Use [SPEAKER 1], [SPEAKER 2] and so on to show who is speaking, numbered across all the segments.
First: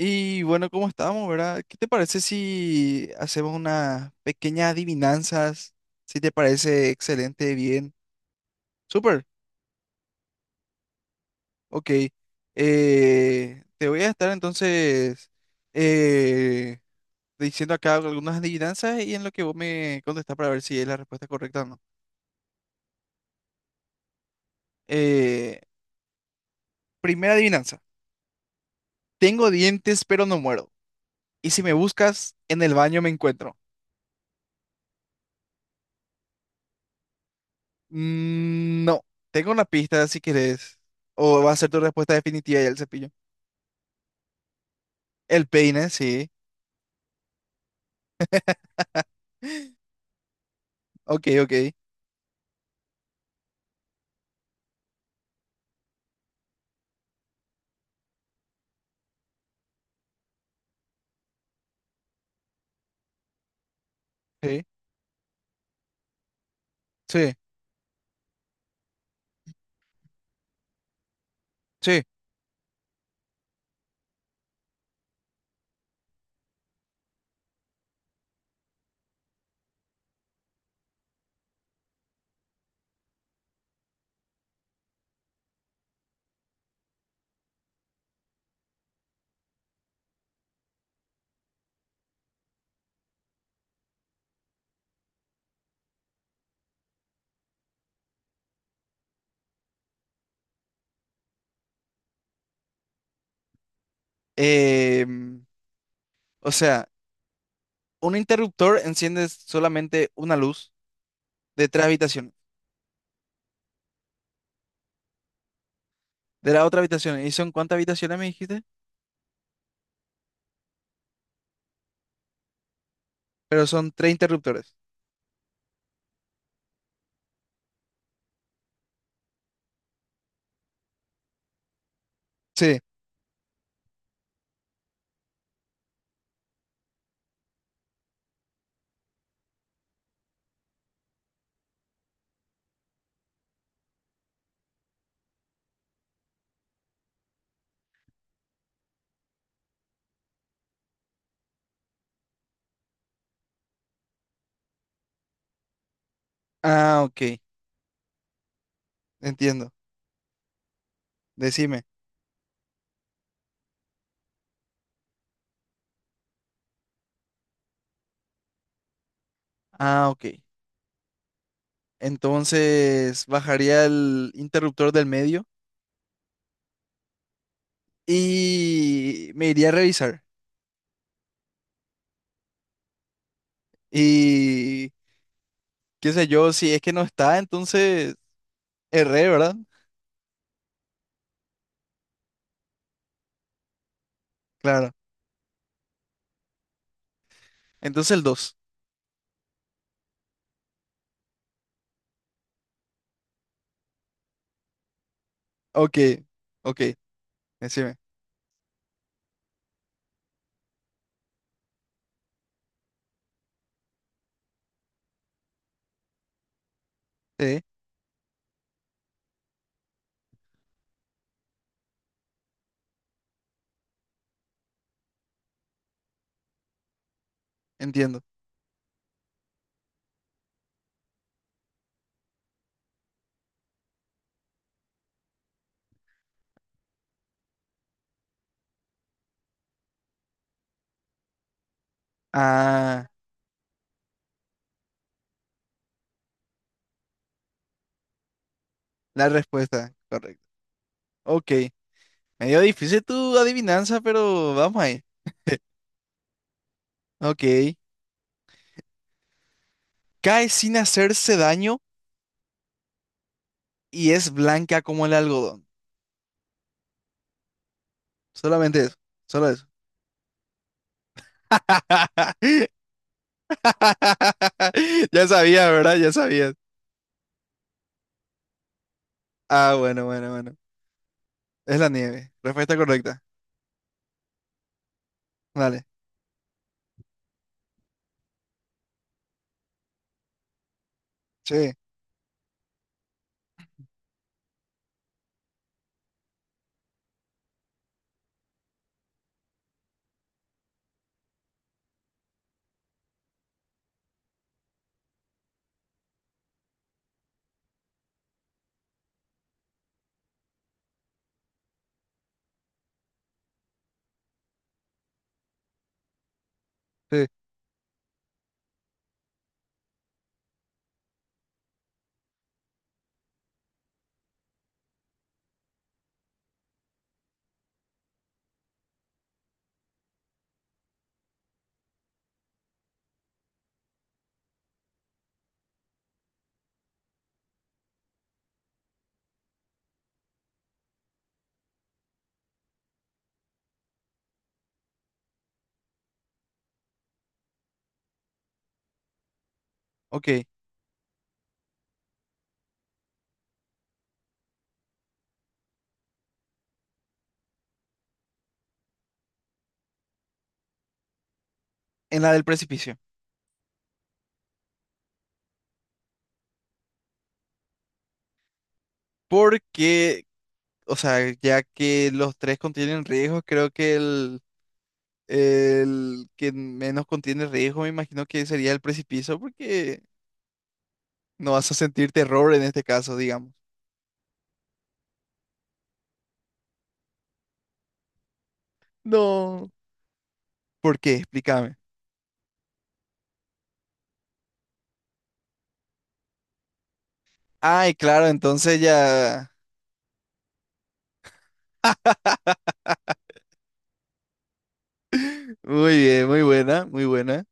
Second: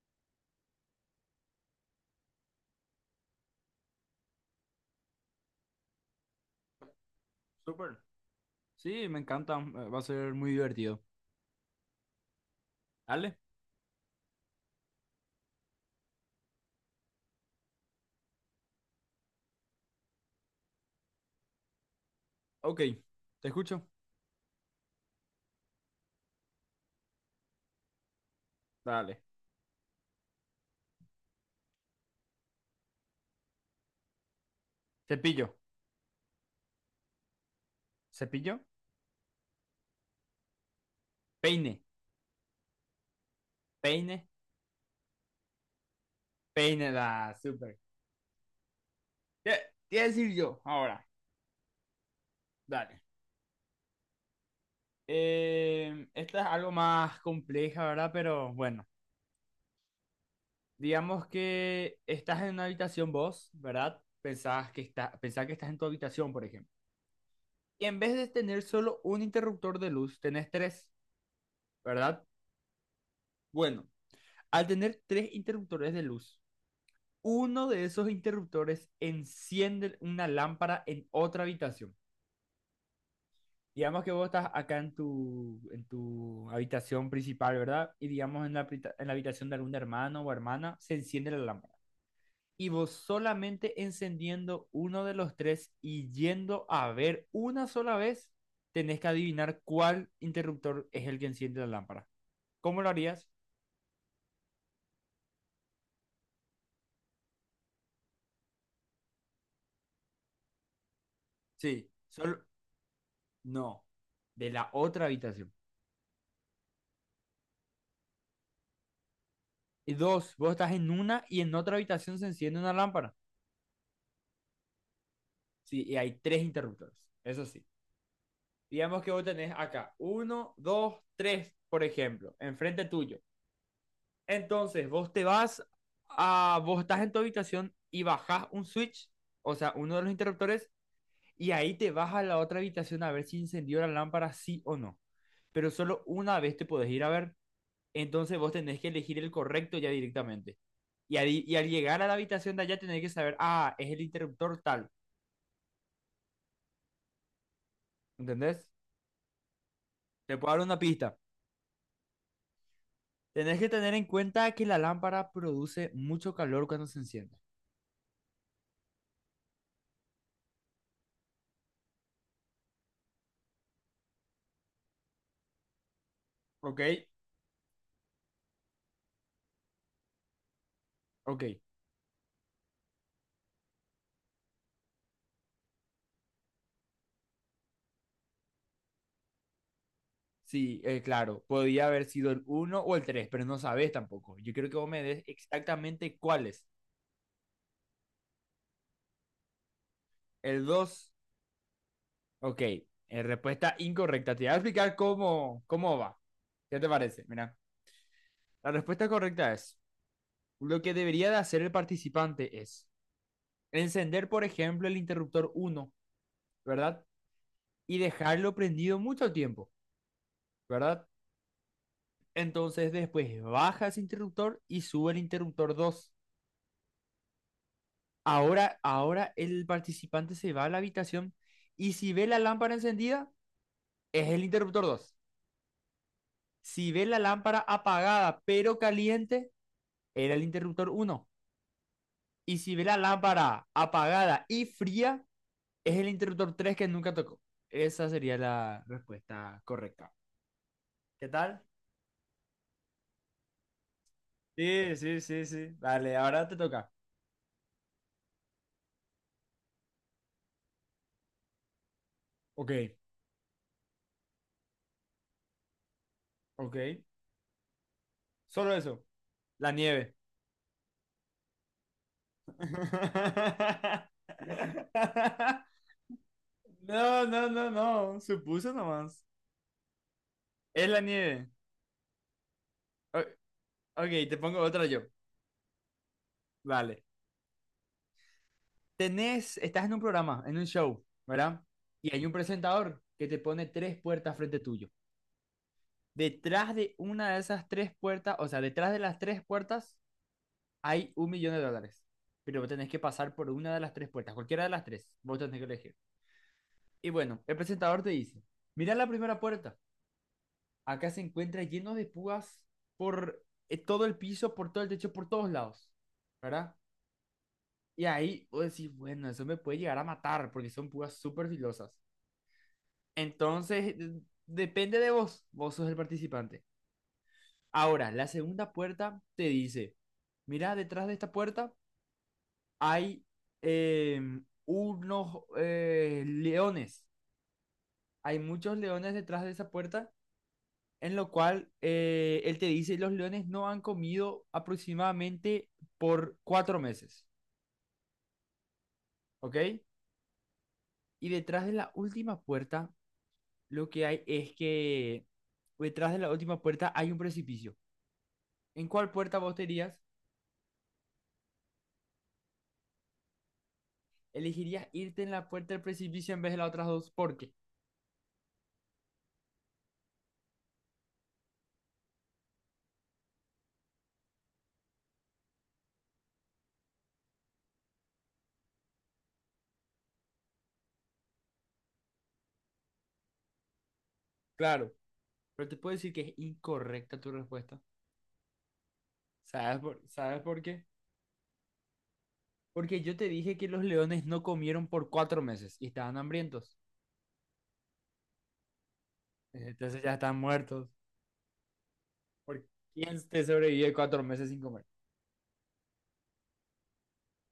[SPEAKER 1] Y bueno, ¿cómo estamos, verdad? ¿Qué te parece si hacemos unas pequeñas adivinanzas? Si te parece excelente, bien.
[SPEAKER 2] Súper. Sí, me
[SPEAKER 1] Súper,
[SPEAKER 2] encanta. Va a ser muy divertido.
[SPEAKER 1] ok.
[SPEAKER 2] Dale.
[SPEAKER 1] Te voy a estar entonces eh, diciendo acá algunas adivinanzas y en lo que vos me contestás para ver si es la respuesta correcta o no.
[SPEAKER 2] Ok. Te escucho.
[SPEAKER 1] Eh, Primera adivinanza.
[SPEAKER 2] Dale.
[SPEAKER 1] Tengo dientes, pero no muero. Y si me buscas, en el baño me encuentro.
[SPEAKER 2] Cepillo. Cepillo.
[SPEAKER 1] Mm, no, tengo una pista si querés. O va a ser tu
[SPEAKER 2] Peine.
[SPEAKER 1] respuesta definitiva ya el cepillo.
[SPEAKER 2] Peine.
[SPEAKER 1] El peine, sí.
[SPEAKER 2] Peine. Da. Súper. ¿Qué decir yo ahora?
[SPEAKER 1] Ok, ok.
[SPEAKER 2] Dale. Esta es algo más compleja, ¿verdad? Pero bueno. Digamos que estás en una habitación vos, ¿verdad?
[SPEAKER 1] Sí,
[SPEAKER 2] Pensás que, pensás que estás en tu habitación, por ejemplo.
[SPEAKER 1] sí,
[SPEAKER 2] Y en vez de tener solo un interruptor de luz, tenés tres,
[SPEAKER 1] sí.
[SPEAKER 2] ¿verdad? Bueno, al tener tres interruptores de luz uno de esos interruptores enciende una lámpara en otra habitación. Digamos que vos estás acá en tu habitación principal, ¿verdad? Y digamos en en la habitación de algún hermano o hermana, se enciende la lámpara. Y vos solamente encendiendo uno de los tres y yendo a ver una sola vez, tenés que adivinar cuál interruptor es el que enciende la lámpara. ¿Cómo lo harías?
[SPEAKER 1] Em, o sea, un interruptor enciende solamente una luz de tres
[SPEAKER 2] Sí,
[SPEAKER 1] habitaciones.
[SPEAKER 2] solo... No, de la otra habitación.
[SPEAKER 1] De la otra habitación. ¿Y son cuántas habitaciones me dijiste?
[SPEAKER 2] Y dos, vos estás en una y en otra habitación se enciende una lámpara.
[SPEAKER 1] Pero son tres interruptores.
[SPEAKER 2] Sí, y hay tres interruptores. Eso sí. Digamos que vos tenés acá uno, dos, tres, por ejemplo,
[SPEAKER 1] Sí.
[SPEAKER 2] enfrente tuyo. Entonces, vos te vas a. Vos estás en tu habitación y bajás un switch, o sea, uno de los interruptores, y ahí te vas a la otra habitación a ver si encendió la lámpara, sí o no. Pero solo una vez te podés ir a ver. Entonces vos tenés que elegir el correcto ya directamente. Y al llegar a la habitación de allá tenés que saber, ah, es el interruptor tal,
[SPEAKER 1] Ah, ok.
[SPEAKER 2] ¿entendés?
[SPEAKER 1] Entiendo.
[SPEAKER 2] Te puedo dar una pista.
[SPEAKER 1] Decime.
[SPEAKER 2] Tenés que tener en cuenta que la lámpara produce mucho calor cuando se enciende.
[SPEAKER 1] Ah, ok. Entonces bajaría el interruptor del medio
[SPEAKER 2] ¿Ok?
[SPEAKER 1] y me iría a revisar.
[SPEAKER 2] Ok.
[SPEAKER 1] Y qué sé yo, si es que no está, entonces erré, ¿verdad?
[SPEAKER 2] Sí, claro. Podía haber sido el uno o el 3 pero no sabes tampoco. Yo quiero que vos
[SPEAKER 1] Claro.
[SPEAKER 2] me des exactamente cuál es.
[SPEAKER 1] Entonces el dos.
[SPEAKER 2] El dos. Ok. Respuesta incorrecta. Te voy a explicar
[SPEAKER 1] Ok,
[SPEAKER 2] cómo va. ¿Qué
[SPEAKER 1] ok,
[SPEAKER 2] te parece? Mira.
[SPEAKER 1] decime.
[SPEAKER 2] La respuesta correcta es lo que debería de hacer el participante es encender, por ejemplo, el interruptor uno, ¿verdad?
[SPEAKER 1] Sí,
[SPEAKER 2] Y dejarlo prendido mucho tiempo, ¿verdad? Entonces después baja ese interruptor y sube el interruptor 2.
[SPEAKER 1] entiendo.
[SPEAKER 2] Ahora el participante se va a la habitación y si ve la lámpara encendida, es el interruptor 2. Si ve la lámpara apagada pero caliente, era el interruptor uno. Y si ve la
[SPEAKER 1] Ah,
[SPEAKER 2] lámpara apagada y fría, es el interruptor 3 que nunca tocó. Esa sería la
[SPEAKER 1] la
[SPEAKER 2] respuesta
[SPEAKER 1] respuesta,
[SPEAKER 2] correcta.
[SPEAKER 1] correcto.
[SPEAKER 2] ¿Qué
[SPEAKER 1] Ok,
[SPEAKER 2] tal?
[SPEAKER 1] medio difícil tu adivinanza, pero vamos
[SPEAKER 2] Sí,
[SPEAKER 1] ahí.
[SPEAKER 2] sí, sí, sí. Dale, ahora te toca.
[SPEAKER 1] Ok, cae sin hacerse daño
[SPEAKER 2] Ok,
[SPEAKER 1] y es blanca como el algodón.
[SPEAKER 2] ok. Solo
[SPEAKER 1] Solamente eso,
[SPEAKER 2] eso.
[SPEAKER 1] solo eso.
[SPEAKER 2] La nieve.
[SPEAKER 1] Ya sabías, ¿verdad? Ya sabías.
[SPEAKER 2] No, no, no, no. Supuso nomás.
[SPEAKER 1] Ah, bueno, bueno, bueno.
[SPEAKER 2] Es la nieve.
[SPEAKER 1] Es la nieve. Respuesta
[SPEAKER 2] O-
[SPEAKER 1] correcta.
[SPEAKER 2] ok, te pongo otra yo.
[SPEAKER 1] Dale.
[SPEAKER 2] Vale. Tenés, estás en un programa, en un show, ¿verdad?
[SPEAKER 1] Sí,
[SPEAKER 2] Y hay un presentador que te pone tres puertas frente tuyo. Detrás de una de esas tres puertas, o sea, detrás de las tres puertas hay un millón de dólares. Pero vos tenés que pasar por una de las tres puertas, cualquiera de las tres, vos tenés que elegir. Y bueno, el presentador te dice, mira la primera puerta, acá se encuentra lleno de púas por todo el piso, por todo el techo, por todos lados, ¿verdad?
[SPEAKER 1] sí,
[SPEAKER 2] Y ahí vos decís, bueno, eso me puede llegar a matar porque son púas súper filosas. Entonces, depende de vos, vos sos el participante. Ahora, la segunda puerta te dice, mira, detrás de esta puerta hay eh, unos leones. Hay muchos leones detrás de esa puerta, en lo cual él te dice, los leones no han comido aproximadamente por cuatro meses, ¿ok?
[SPEAKER 1] ok.
[SPEAKER 2] Y detrás de la última puerta, lo que hay es que detrás de la última puerta hay un precipicio. ¿En cuál puerta vos te irías?
[SPEAKER 1] En la del precipicio.
[SPEAKER 2] Elegirías irte en la puerta del precipicio en vez de las otras dos. ¿Por qué?
[SPEAKER 1] Porque, o sea, ya que los tres contienen riesgos, creo que el que menos contiene riesgo, me imagino que sería el precipicio, porque no vas a sentir terror en este caso, digamos.
[SPEAKER 2] Claro. Pero te puedo decir que es incorrecta tu respuesta.
[SPEAKER 1] No.
[SPEAKER 2] ¿Sabes por qué?
[SPEAKER 1] ¿Por qué? Explícame.
[SPEAKER 2] Porque yo te dije que los leones no comieron por cuatro meses y estaban hambrientos.
[SPEAKER 1] Ay, claro, entonces ya.
[SPEAKER 2] Entonces ya están muertos. ¿Por ¿Quién te sobrevive cuatro meses sin comer?
[SPEAKER 1] Muy bien, muy buena, muy buena.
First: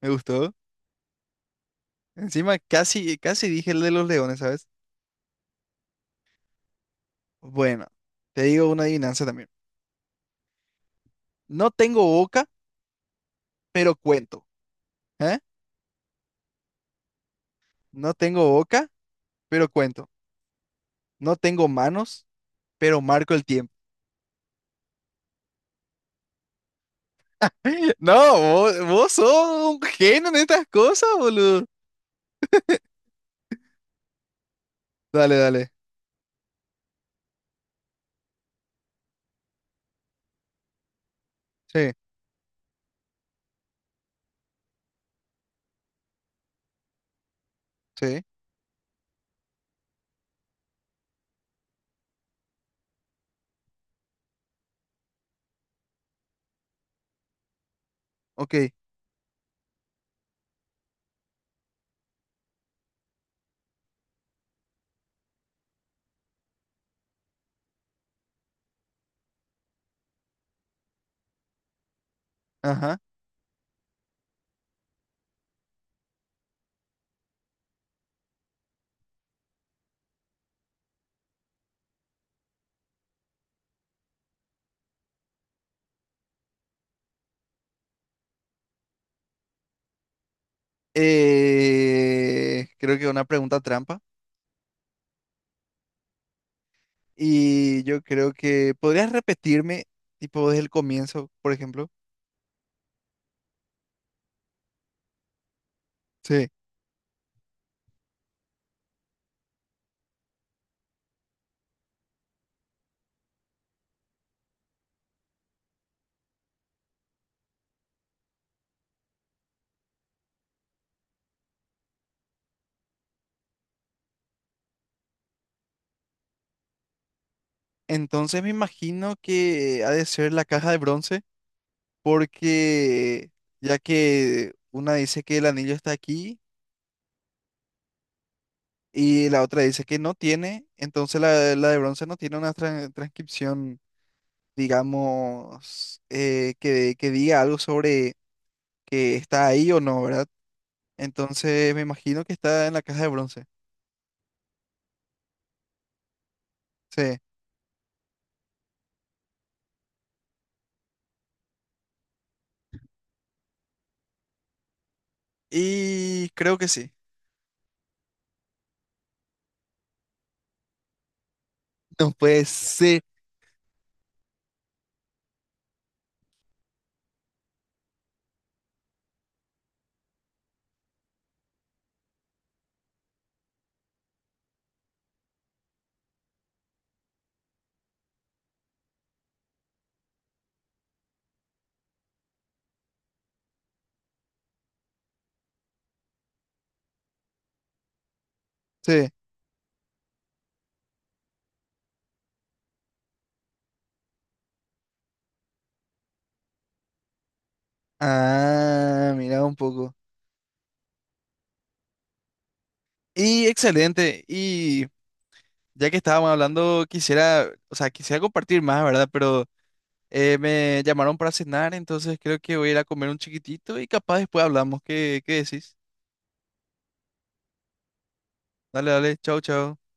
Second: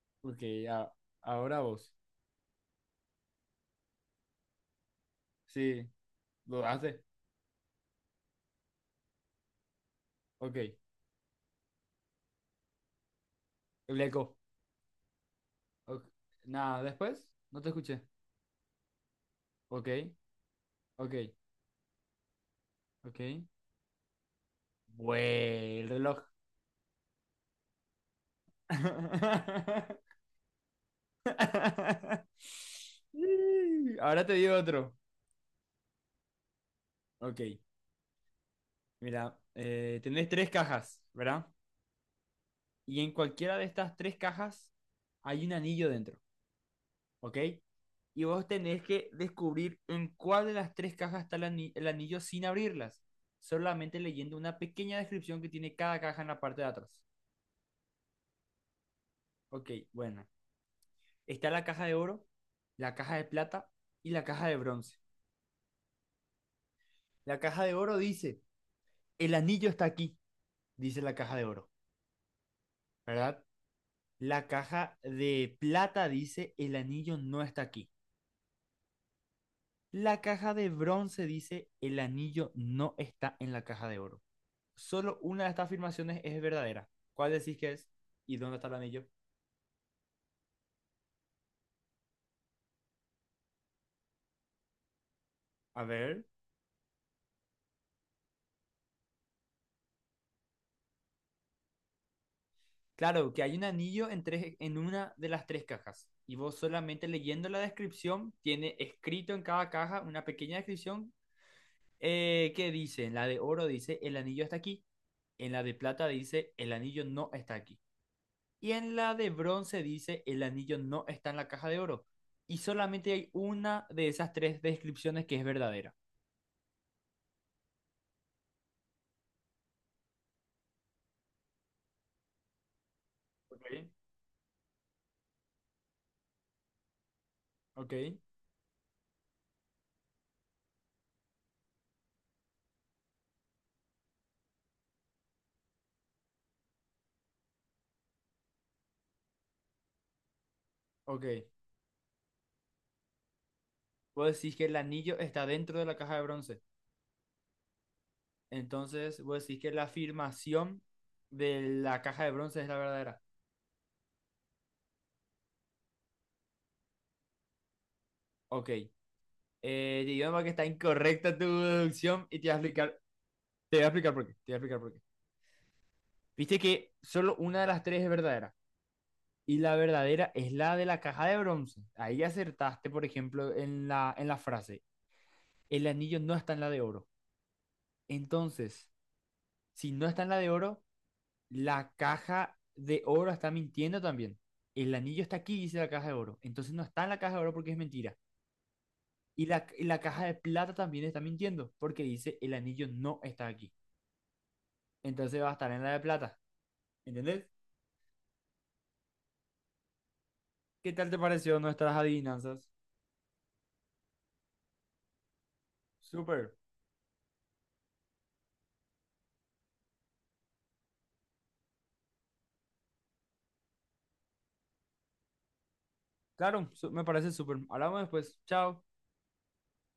[SPEAKER 1] Me
[SPEAKER 2] Ok,
[SPEAKER 1] gustó.
[SPEAKER 2] a- ahora vos.
[SPEAKER 1] Encima casi, casi dije el de los leones, ¿sabes?
[SPEAKER 2] Sí, dudaste.
[SPEAKER 1] Bueno, te digo una adivinanza también.
[SPEAKER 2] Ok, el
[SPEAKER 1] No tengo boca, pero
[SPEAKER 2] Eco.
[SPEAKER 1] cuento. ¿Eh?
[SPEAKER 2] Ok. Nada, después no te escuché.
[SPEAKER 1] No tengo boca, pero
[SPEAKER 2] Ok,
[SPEAKER 1] cuento.
[SPEAKER 2] ok,
[SPEAKER 1] No tengo manos, pero
[SPEAKER 2] ok.
[SPEAKER 1] marco el tiempo.
[SPEAKER 2] Güey, el reloj.
[SPEAKER 1] No, vos, vos sos un genio en estas cosas, boludo.
[SPEAKER 2] Ahora te digo otro.
[SPEAKER 1] Dale, dale.
[SPEAKER 2] Ok, mira, tenés tres cajas, ¿verdad?
[SPEAKER 1] Sí,
[SPEAKER 2] Y en cualquiera de estas tres cajas hay un anillo dentro, ¿ok?
[SPEAKER 1] sí.
[SPEAKER 2] Y vos tenés que descubrir en cuál de las tres cajas está el anillo sin abrirlas, solamente leyendo una pequeña descripción que tiene cada caja en la parte de atrás.
[SPEAKER 1] Ok.
[SPEAKER 2] Ok, bueno, está la caja de oro, la caja de plata y la caja de bronce. La caja de oro dice, el anillo está aquí, dice la caja de oro,
[SPEAKER 1] Ajá.
[SPEAKER 2] ¿verdad? La caja de plata dice, el anillo no está aquí. La caja de bronce dice, el anillo no está en la caja de oro. Solo una de estas afirmaciones es verdadera. ¿Cuál decís que es? ¿Y dónde está el anillo?
[SPEAKER 1] Creo que una pregunta trampa.
[SPEAKER 2] A ver.
[SPEAKER 1] Y yo creo que podrías repetirme, tipo, desde el comienzo, por ejemplo.
[SPEAKER 2] Claro, que hay un anillo en una de las tres cajas. Y
[SPEAKER 1] Sí.
[SPEAKER 2] vos solamente leyendo la descripción, tiene escrito en cada caja una pequeña descripción que dice, en la de oro dice, el anillo está aquí. En la de plata dice, el anillo no está aquí. Y en la de bronce dice, el anillo no está en la caja de oro. Y solamente hay una de esas tres descripciones que es verdadera.
[SPEAKER 1] Entonces me imagino que ha de ser la caja de bronce, porque
[SPEAKER 2] Ok,
[SPEAKER 1] ya que una dice que el anillo está aquí.
[SPEAKER 2] ok,
[SPEAKER 1] Y la otra dice que no tiene, entonces la de bronce no tiene una transcripción, digamos, que diga algo sobre que está ahí o no, ¿verdad?
[SPEAKER 2] ok.
[SPEAKER 1] Entonces me imagino que está en la caja de bronce.
[SPEAKER 2] Vos decís que el anillo está dentro de la caja de bronce.
[SPEAKER 1] Sí.
[SPEAKER 2] Entonces, vos decís que la afirmación de la caja de bronce es la verdadera.
[SPEAKER 1] Y creo que sí.
[SPEAKER 2] Ok. Digamos que está incorrecta tu
[SPEAKER 1] No
[SPEAKER 2] deducción y
[SPEAKER 1] puede
[SPEAKER 2] te voy a explicar,
[SPEAKER 1] ser.
[SPEAKER 2] te voy a explicar por qué. Te voy a explicar por qué. Viste que solo una de las tres es verdadera. Y la verdadera es la de la caja de bronce. Ahí acertaste, por ejemplo, en en la frase. El anillo no está en la de oro. Entonces, si no está en la de oro, la caja de oro está mintiendo también. El anillo está aquí, dice la caja de oro. Entonces no está en la caja de oro porque es mentira.
[SPEAKER 1] Sí.
[SPEAKER 2] Y y la caja de plata también está mintiendo porque dice el anillo no está aquí. Entonces va a estar en la de plata. ¿Entendés?
[SPEAKER 1] Ah, mira un poco.
[SPEAKER 2] ¿Qué tal te pareció nuestras adivinanzas?
[SPEAKER 1] Y excelente. Y ya que estábamos
[SPEAKER 2] Súper.
[SPEAKER 1] hablando, quisiera, o sea, quisiera compartir más, ¿verdad? Pero... Me llamaron para cenar, entonces creo que voy a ir a comer un chiquitito y capaz después hablamos. ¿Qué, qué decís?
[SPEAKER 2] Claro, me parece súper. Hablamos después. Chao.
[SPEAKER 1] Dale, dale, chau, chau.